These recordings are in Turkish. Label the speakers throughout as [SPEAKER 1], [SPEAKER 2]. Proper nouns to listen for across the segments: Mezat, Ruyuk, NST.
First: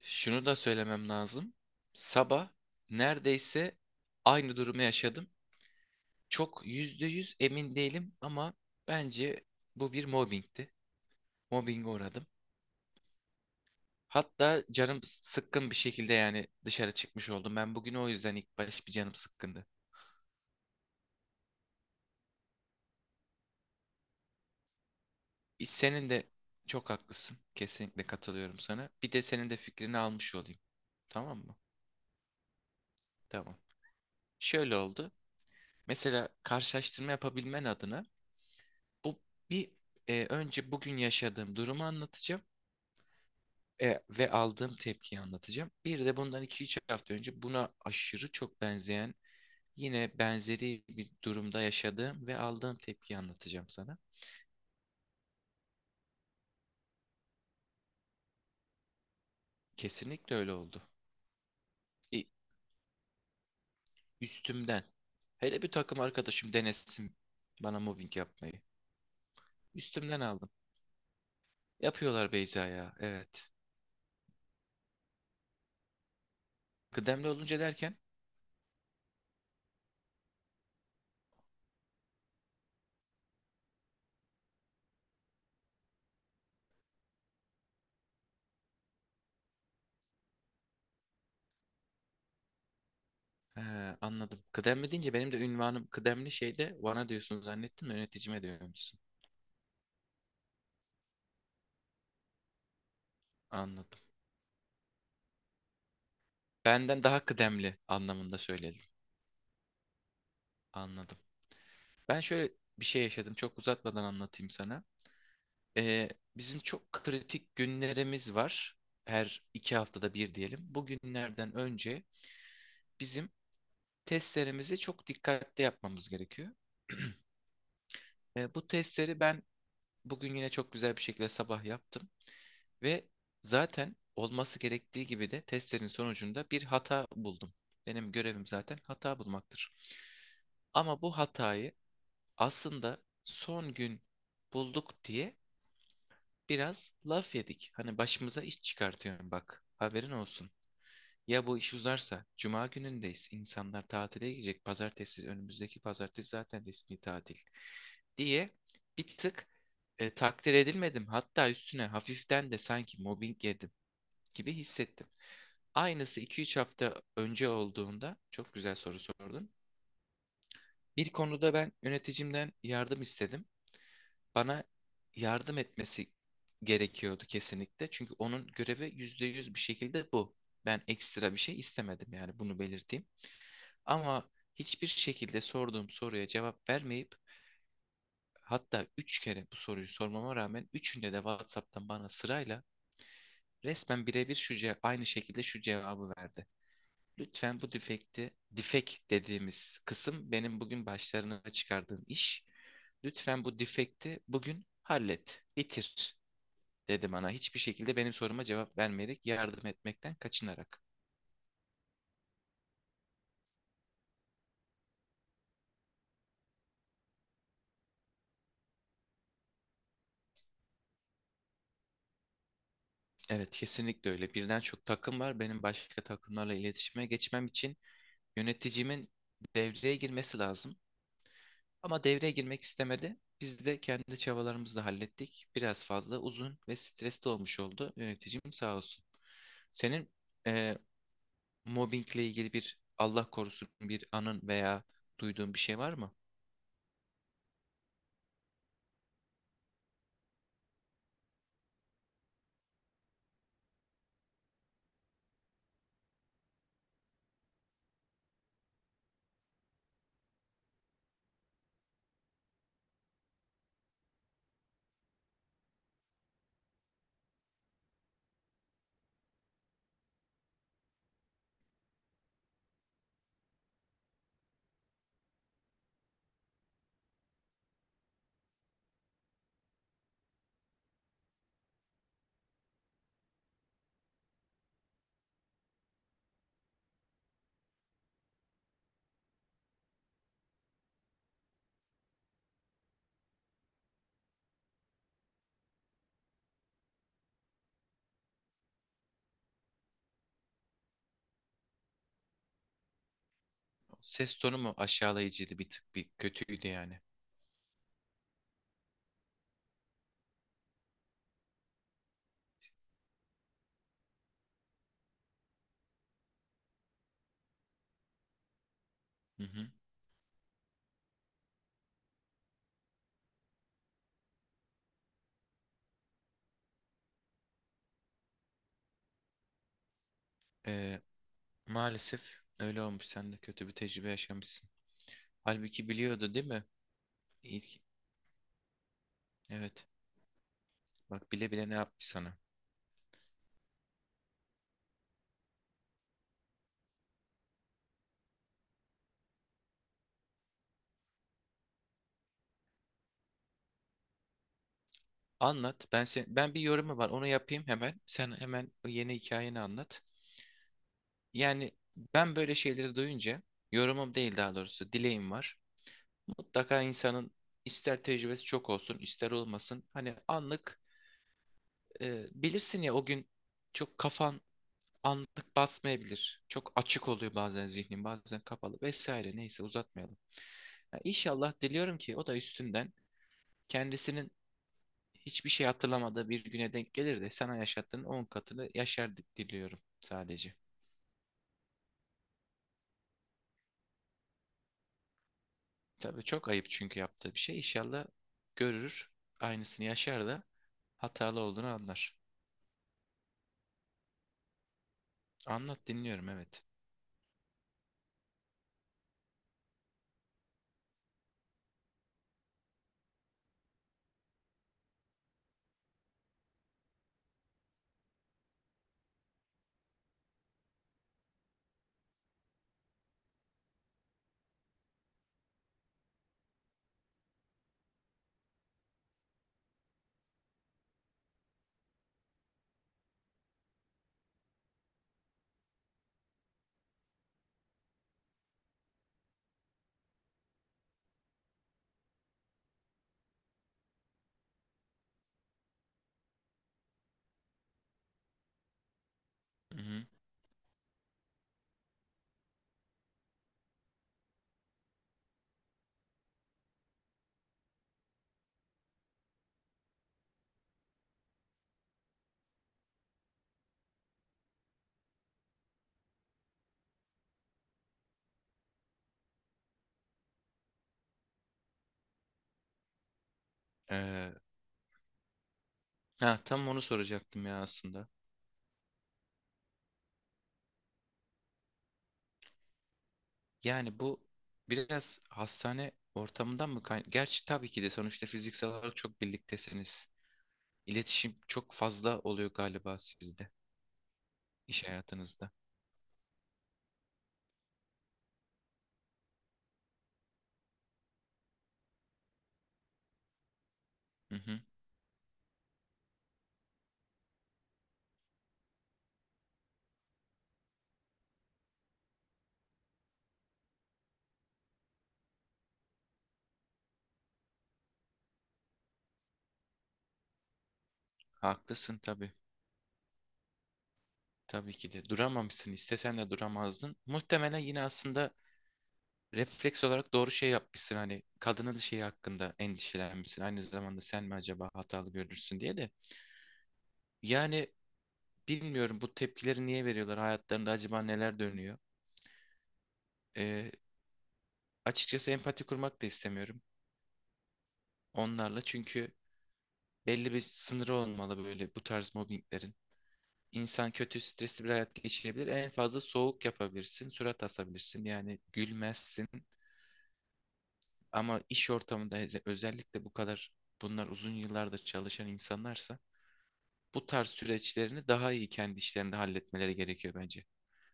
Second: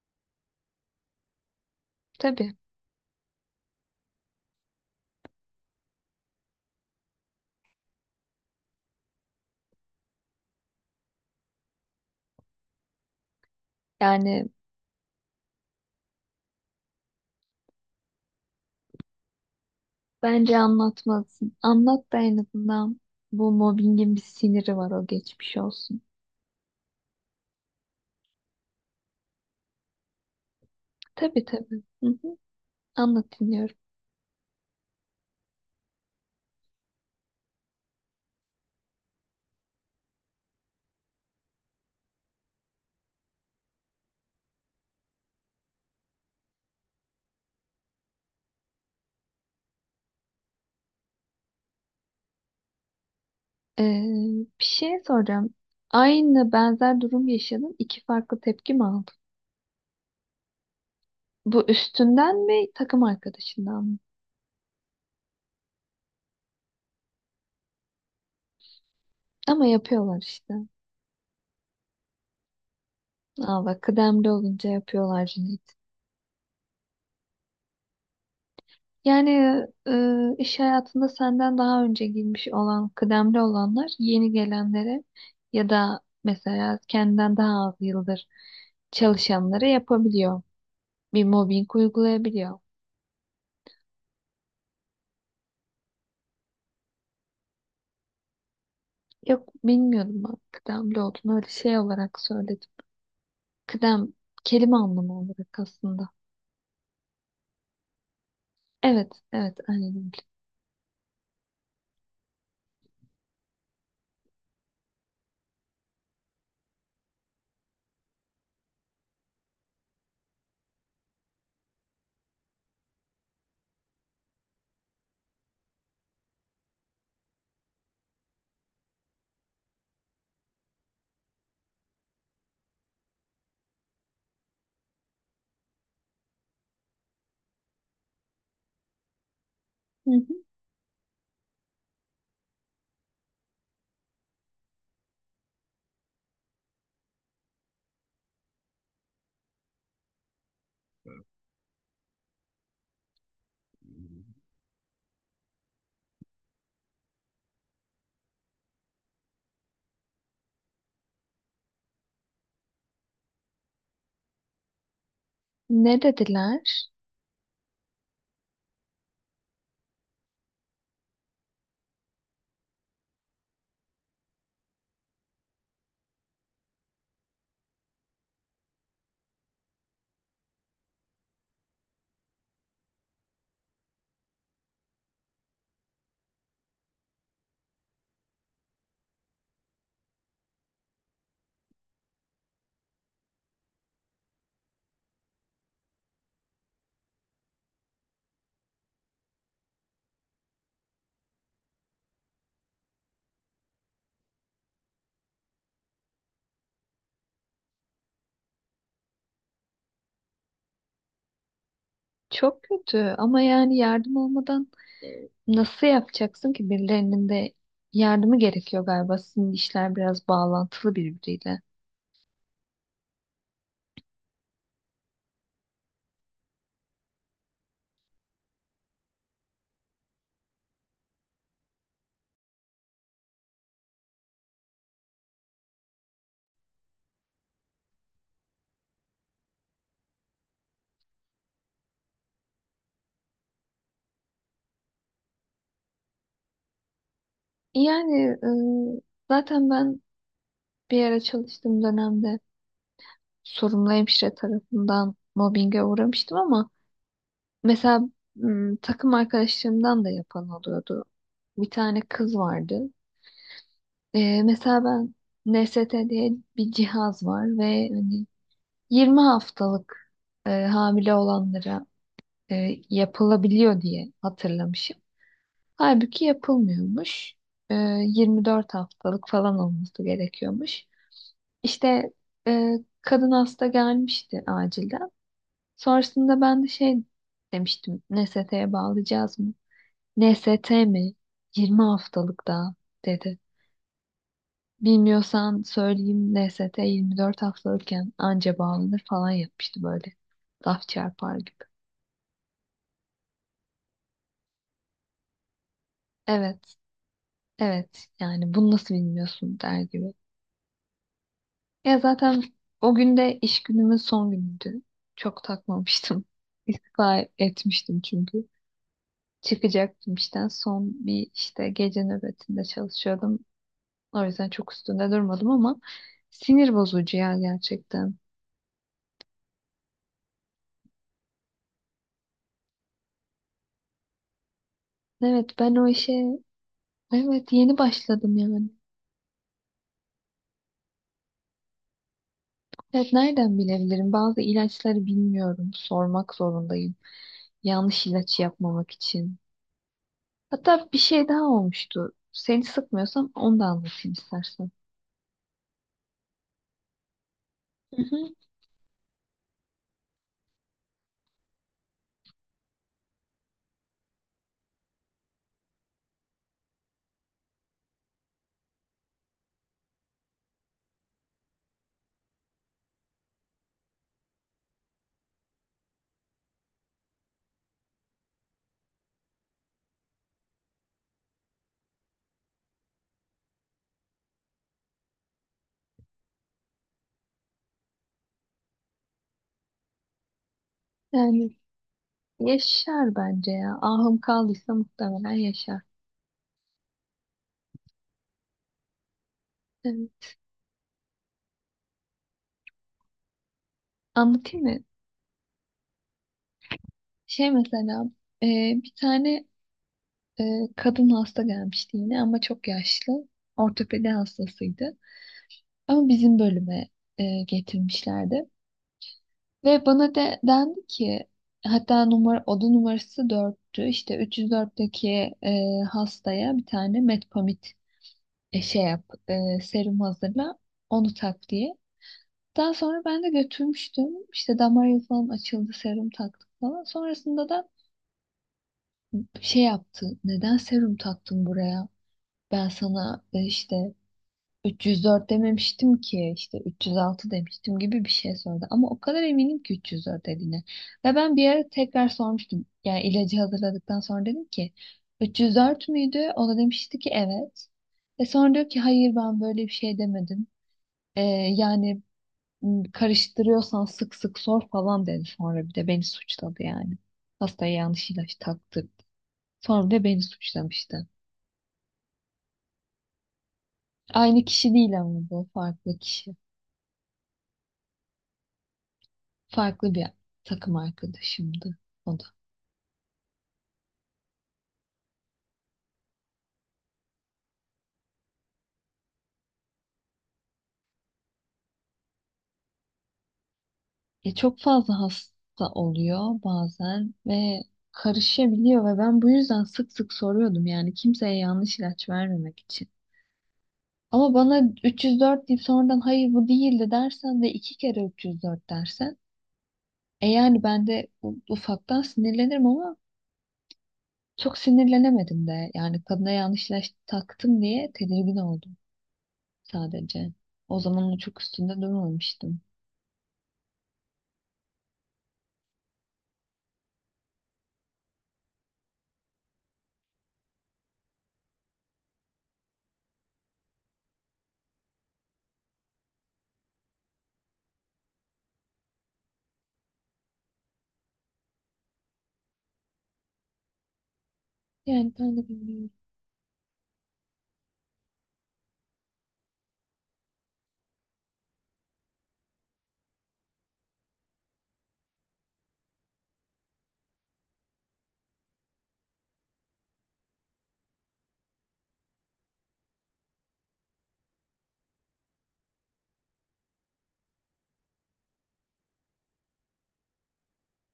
[SPEAKER 1] Şunu da söylemem lazım. Sabah
[SPEAKER 2] Tabii.
[SPEAKER 1] neredeyse aynı durumu yaşadım. Çok %100 emin değilim ama bence bu bir mobbingti. Mobbinge uğradım.
[SPEAKER 2] Yani
[SPEAKER 1] Hatta canım sıkkın bir şekilde yani dışarı çıkmış oldum. Ben bugün o yüzden ilk baş bir canım sıkkındı.
[SPEAKER 2] bence anlatmalısın. Anlat da en azından bu mobbingin bir siniri var o geçmiş olsun.
[SPEAKER 1] Senin de çok haklısın. Kesinlikle katılıyorum sana. Bir de senin de fikrini almış olayım. Tamam
[SPEAKER 2] Tabii
[SPEAKER 1] mı?
[SPEAKER 2] tabii. Hı hı. Anlat
[SPEAKER 1] Tamam.
[SPEAKER 2] dinliyorum.
[SPEAKER 1] Şöyle oldu. Mesela karşılaştırma yapabilmen adına Bu bir önce bugün yaşadığım durumu anlatacağım, ve aldığım tepkiyi anlatacağım. Bir de bundan 2-3 hafta önce buna aşırı çok benzeyen yine benzeri bir durumda yaşadığım ve aldığım tepkiyi anlatacağım sana.
[SPEAKER 2] Ee, Bir şey soracağım. Aynı benzer durum yaşadın. İki farklı tepki mi aldın?
[SPEAKER 1] Kesinlikle öyle oldu.
[SPEAKER 2] Bu
[SPEAKER 1] E,
[SPEAKER 2] üstünden mi takım arkadaşından mı?
[SPEAKER 1] üstümden. Hele bir takım arkadaşım denesin bana mobbing yapmayı.
[SPEAKER 2] Ama yapıyorlar
[SPEAKER 1] Üstümden aldım.
[SPEAKER 2] işte.
[SPEAKER 1] Yapıyorlar Beyza ya. Evet.
[SPEAKER 2] Aa bak kıdemli olunca yapıyorlar Cüneyt.
[SPEAKER 1] Kıdemli olunca derken
[SPEAKER 2] Yani iş hayatında senden daha önce girmiş olan, kıdemli olanlar yeni gelenlere ya da mesela kendinden daha az yıldır çalışanlara yapabiliyor. Bir mobbing uygulayabiliyor.
[SPEAKER 1] he, anladım. Kıdemli deyince benim de ünvanım kıdemli şeyde bana diyorsun zannettim de yöneticime diyormuşsun.
[SPEAKER 2] Yok bilmiyorum, ben kıdemli olduğunu öyle şey olarak söyledim.
[SPEAKER 1] Anladım.
[SPEAKER 2] Kıdem kelime anlamı olarak aslında.
[SPEAKER 1] Benden daha kıdemli anlamında söyledin.
[SPEAKER 2] Evet, evet aynen öyle.
[SPEAKER 1] Anladım. Ben şöyle bir şey yaşadım. Çok uzatmadan anlatayım sana. Ee, bizim çok kritik günlerimiz var. Her 2 haftada bir diyelim. Bu günlerden önce bizim testlerimizi çok dikkatli yapmamız gerekiyor. Bu testleri ben bugün yine çok güzel bir şekilde sabah yaptım. Ve zaten olması gerektiği gibi de testlerin sonucunda bir hata buldum. Benim görevim zaten hata bulmaktır.
[SPEAKER 2] Hı hı.
[SPEAKER 1] Ama bu hatayı aslında son gün bulduk diye biraz laf yedik. Hani başımıza iş çıkartıyorum bak. Haberin olsun. Ya bu iş uzarsa, cuma günündeyiz. İnsanlar tatile gidecek pazartesi, önümüzdeki pazartesi zaten resmi tatil diye bir tık takdir edilmedim. Hatta üstüne hafiften de sanki mobbing yedim gibi hissettim.
[SPEAKER 2] Ne
[SPEAKER 1] Aynısı iki üç
[SPEAKER 2] dediler?
[SPEAKER 1] hafta önce olduğunda çok güzel soru sordun. Bir konuda ben yöneticimden yardım istedim. Bana yardım etmesi gerekiyordu kesinlikle. Çünkü onun görevi %100 bir şekilde bu. Ben ekstra bir şey istemedim yani bunu belirteyim. Ama hiçbir şekilde sorduğum soruya cevap vermeyip hatta 3 kere bu soruyu sormama rağmen üçünde de WhatsApp'tan bana sırayla resmen birebir şu aynı şekilde şu cevabı verdi. Lütfen bu defekti, defek dediğimiz kısım benim bugün başlarına çıkardığım iş. Lütfen bu defekti bugün hallet, bitir dedi bana. Hiçbir şekilde benim soruma cevap vermeyerek, yardım etmekten kaçınarak.
[SPEAKER 2] Çok kötü ama yani yardım olmadan nasıl yapacaksın ki, birilerinin de yardımı gerekiyor galiba. Sizin işler biraz bağlantılı birbiriyle.
[SPEAKER 1] Evet, kesinlikle öyle. Birden çok takım var. Benim başka takımlarla iletişime geçmem için yöneticimin devreye girmesi lazım. Ama devreye girmek istemedi. Biz de kendi çabalarımızla hallettik. Biraz fazla uzun ve stresli olmuş oldu. Yöneticim sağ olsun. Senin eee, mobbingle ilgili bir Allah korusun bir anın veya duyduğun bir şey var mı?
[SPEAKER 2] Yani e, zaten ben bir ara çalıştığım dönemde sorumlu hemşire tarafından mobbinge uğramıştım, ama mesela takım arkadaşlarımdan da yapan oluyordu. Bir tane kız vardı. Mesela ben NST diye bir cihaz var ve hani 20 haftalık hamile olanlara yapılabiliyor diye hatırlamışım. Halbuki yapılmıyormuş. Ee, 24 haftalık falan olması gerekiyormuş. İşte e, kadın hasta gelmişti acilden. Sonrasında ben de şey demiştim. NST'ye bağlayacağız mı? NST mi? 20 haftalık daha dedi. Bilmiyorsan söyleyeyim, NST 24 haftalıkken anca bağlanır falan yapmıştı böyle. Laf çarpar gibi.
[SPEAKER 1] Ses tonu mu aşağılayıcıydı, bir tık bir
[SPEAKER 2] Evet,
[SPEAKER 1] kötüydü yani.
[SPEAKER 2] evet yani bunu nasıl bilmiyorsun der gibi. Ya zaten o gün de iş günümün son günüydü. Çok takmamıştım. İstifa etmiştim çünkü.
[SPEAKER 1] Hı hı.
[SPEAKER 2] Çıkacaktım işten. Son bir işte gece nöbetinde çalışıyordum. O yüzden çok üstünde durmadım, ama sinir bozucu ya gerçekten.
[SPEAKER 1] Ee, maalesef öyle olmuş. Sen de kötü bir tecrübe yaşamışsın.
[SPEAKER 2] Evet ben o
[SPEAKER 1] Halbuki
[SPEAKER 2] işe
[SPEAKER 1] biliyordu değil mi?
[SPEAKER 2] evet
[SPEAKER 1] İlk,
[SPEAKER 2] yeni başladım yani.
[SPEAKER 1] evet. Bak bile bile ne yapmış sana.
[SPEAKER 2] Evet, nereden bilebilirim? Bazı ilaçları bilmiyorum. Sormak zorundayım. Yanlış ilaç yapmamak için. Hatta bir şey daha olmuştu. Seni sıkmıyorsam onu da anlatayım istersen.
[SPEAKER 1] Anlat. Ben bir yorumu var. Onu yapayım hemen.
[SPEAKER 2] Hı
[SPEAKER 1] Sen
[SPEAKER 2] hı.
[SPEAKER 1] hemen o yeni hikayeni anlat. Yani ben böyle şeyleri duyunca yorumum değil, daha doğrusu dileğim var. Mutlaka insanın ister tecrübesi çok olsun, ister olmasın. Hani anlık bilirsin ya o gün çok kafan anlık basmayabilir. Çok açık oluyor bazen zihnin, bazen kapalı vesaire. Neyse uzatmayalım. Ya İnşallah diliyorum ki o da üstünden kendisinin hiçbir şey hatırlamadığı bir güne denk gelir de sana yaşattığın 10 katını yaşar diliyorum sadece.
[SPEAKER 2] Yani yaşar bence ya. Ahım kaldıysa muhtemelen yaşar.
[SPEAKER 1] Tabii çok ayıp çünkü yaptığı bir şey. İnşallah görür, aynısını yaşar
[SPEAKER 2] Evet.
[SPEAKER 1] da hatalı olduğunu anlar.
[SPEAKER 2] Anlatayım mı?
[SPEAKER 1] Anlat, dinliyorum, evet.
[SPEAKER 2] Şey mesela e, bir tane e, kadın hasta gelmişti yine ama çok yaşlı. Ortopedi hastasıydı. Ama bizim bölüme getirmişlerdi. Ve bana dendi ki, hatta numara, oda numarası 4'tü. İşte 304'teki hastaya bir tane metpamit şey yap, serum hazırla, onu tak diye. Daha sonra ben de götürmüştüm. İşte damar yolu falan açıldı, serum taktık falan. Sonrasında da şey yaptı. Neden serum taktın buraya? Ben sana işte 304 dememiştim ki, işte 306 demiştim gibi bir şey sordu. Ama o kadar eminim ki
[SPEAKER 1] Mhm.
[SPEAKER 2] 304 dediğine. Ve ben bir ara tekrar sormuştum. Yani ilacı hazırladıktan sonra dedim ki 304 müydü? O da demişti ki evet. Sonra diyor ki hayır ben böyle bir şey demedim. E, Yani "Hmm, karıştırıyorsan sık sık sor" falan dedi. Sonra bir de beni suçladı yani. Hastaya yanlış ilaç taktırdı. Sonra da beni suçlamıştı.
[SPEAKER 1] Ee,
[SPEAKER 2] Aynı kişi değil ama, bu farklı kişi.
[SPEAKER 1] ha, tam onu soracaktım ya aslında.
[SPEAKER 2] Farklı bir takım arkadaşımdı o da.
[SPEAKER 1] Yani bu biraz hastane ortamından mı gerçi tabii ki de sonuçta fiziksel olarak çok birliktesiniz. İletişim çok fazla oluyor galiba sizde,
[SPEAKER 2] Çok
[SPEAKER 1] iş
[SPEAKER 2] fazla
[SPEAKER 1] hayatınızda.
[SPEAKER 2] hasta oluyor bazen ve karışabiliyor, ve ben bu yüzden sık sık soruyordum yani kimseye yanlış ilaç vermemek için. Ama
[SPEAKER 1] Hı hı,
[SPEAKER 2] bana 304 deyip sonradan hayır bu değildi dersen ve iki kere 304 dersen, yani ben de ufaktan sinirlenirim ama çok sinirlenemedim de. Yani kadına yanlışlaş taktım diye tedirgin oldum sadece. O zaman çok üstünde
[SPEAKER 1] haklısın tabii.
[SPEAKER 2] durmamıştım.
[SPEAKER 1] Tabii ki de duramamışsın. İstesen de duramazdın. Muhtemelen yine aslında refleks olarak doğru şey yapmışsın. Hani kadının şeyi hakkında endişelenmişsin. Aynı zamanda sen mi acaba hatalı görürsün diye de. Yani bilmiyorum, bu tepkileri niye veriyorlar? Hayatlarında acaba neler dönüyor? Ee,
[SPEAKER 2] Yani
[SPEAKER 1] açıkçası
[SPEAKER 2] ben de
[SPEAKER 1] empati
[SPEAKER 2] bilmiyorum.
[SPEAKER 1] kurmak da istemiyorum onlarla. Çünkü belli bir sınırı olmalı böyle bu tarz mobbinglerin. İnsan kötü, stresli bir hayat geçirebilir. En fazla soğuk yapabilirsin, surat asabilirsin. Yani gülmezsin. Ama iş ortamında özellikle bu kadar, bunlar uzun yıllarda çalışan insanlarsa bu tarz süreçlerini daha iyi kendi işlerinde halletmeleri gerekiyor bence.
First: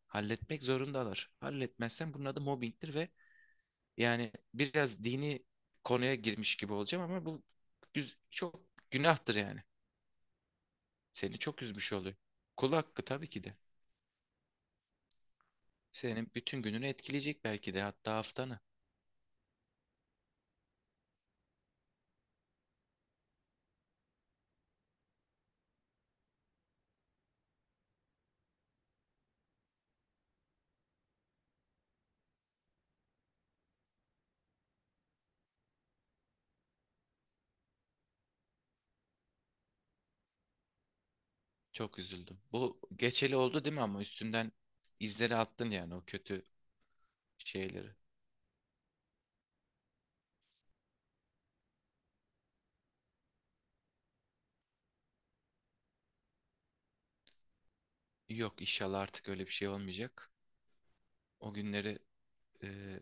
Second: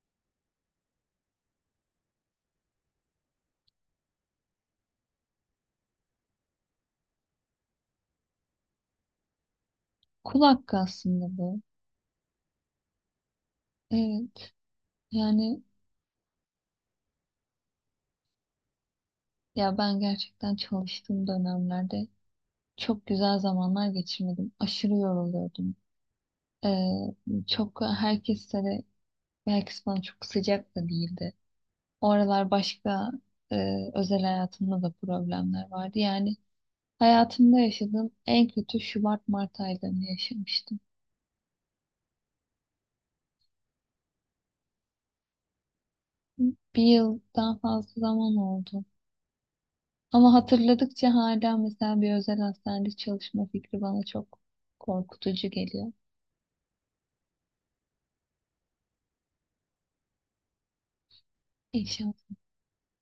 [SPEAKER 1] Halletmek zorundalar. Halletmezsen bunun adı mobbingtir. Ve yani biraz dini konuya girmiş gibi olacağım ama bu çok günahtır yani.
[SPEAKER 2] Kul hakkı aslında
[SPEAKER 1] Seni
[SPEAKER 2] bu.
[SPEAKER 1] çok üzmüş oluyor. Kul hakkı tabii ki de.
[SPEAKER 2] Evet. Yani
[SPEAKER 1] Senin bütün gününü etkileyecek belki de, hatta haftanı.
[SPEAKER 2] ya, ben gerçekten çalıştığım dönemlerde çok güzel zamanlar geçirmedim. Aşırı yoruluyordum. Ee, çok herkese de Herkes bana çok sıcak da değildi. O aralar başka e, özel hayatımda da problemler vardı. Yani hayatımda yaşadığım en kötü Şubat-Mart aylarını yaşamıştım.
[SPEAKER 1] Çok üzüldüm. Bu geçeli oldu değil mi ama üstünden izleri attın yani o kötü
[SPEAKER 2] Bir yıldan
[SPEAKER 1] şeyleri.
[SPEAKER 2] fazla zaman oldu. Ama hatırladıkça hala mesela bir özel hastanede çalışma fikri bana çok korkutucu geliyor.
[SPEAKER 1] Yok, inşallah artık öyle bir şey olmayacak. O günleri
[SPEAKER 2] İnşallah,
[SPEAKER 1] e,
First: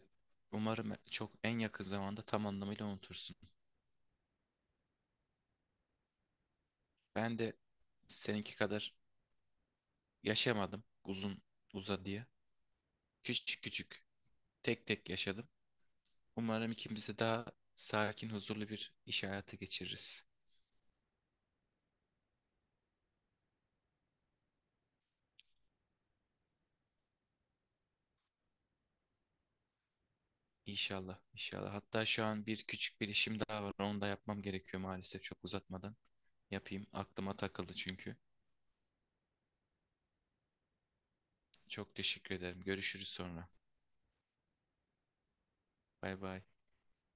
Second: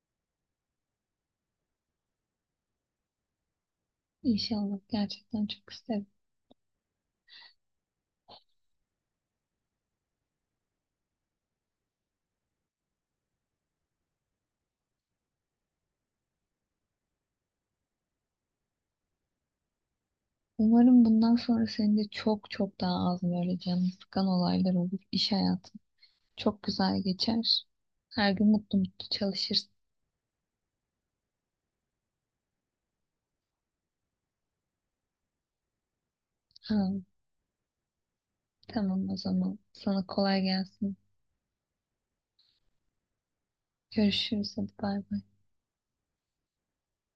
[SPEAKER 1] umarım çok en yakın zamanda tam anlamıyla unutursun.
[SPEAKER 2] inşallah gerçekten çok isterim.
[SPEAKER 1] Ben de seninki kadar yaşamadım uzun uzadıya. Küçük küçük, tek tek yaşadım. Umarım ikimiz de daha sakin, huzurlu bir iş hayatı geçiririz.
[SPEAKER 2] Umarım bundan sonra senin de çok çok daha az böyle canını sıkan olaylar olur. İş hayatın çok güzel geçer. Her gün mutlu mutlu çalışırsın.
[SPEAKER 1] İnşallah, inşallah. Hatta şu an bir küçük bir işim daha var. Onu da yapmam gerekiyor maalesef çok uzatmadan. Yapayım.
[SPEAKER 2] Ha.
[SPEAKER 1] Aklıma takıldı çünkü.
[SPEAKER 2] Tamam o zaman. Sana kolay gelsin.
[SPEAKER 1] Çok teşekkür ederim. Görüşürüz sonra.
[SPEAKER 2] Görüşürüz. Hadi bay bay.
[SPEAKER 1] Bay bay.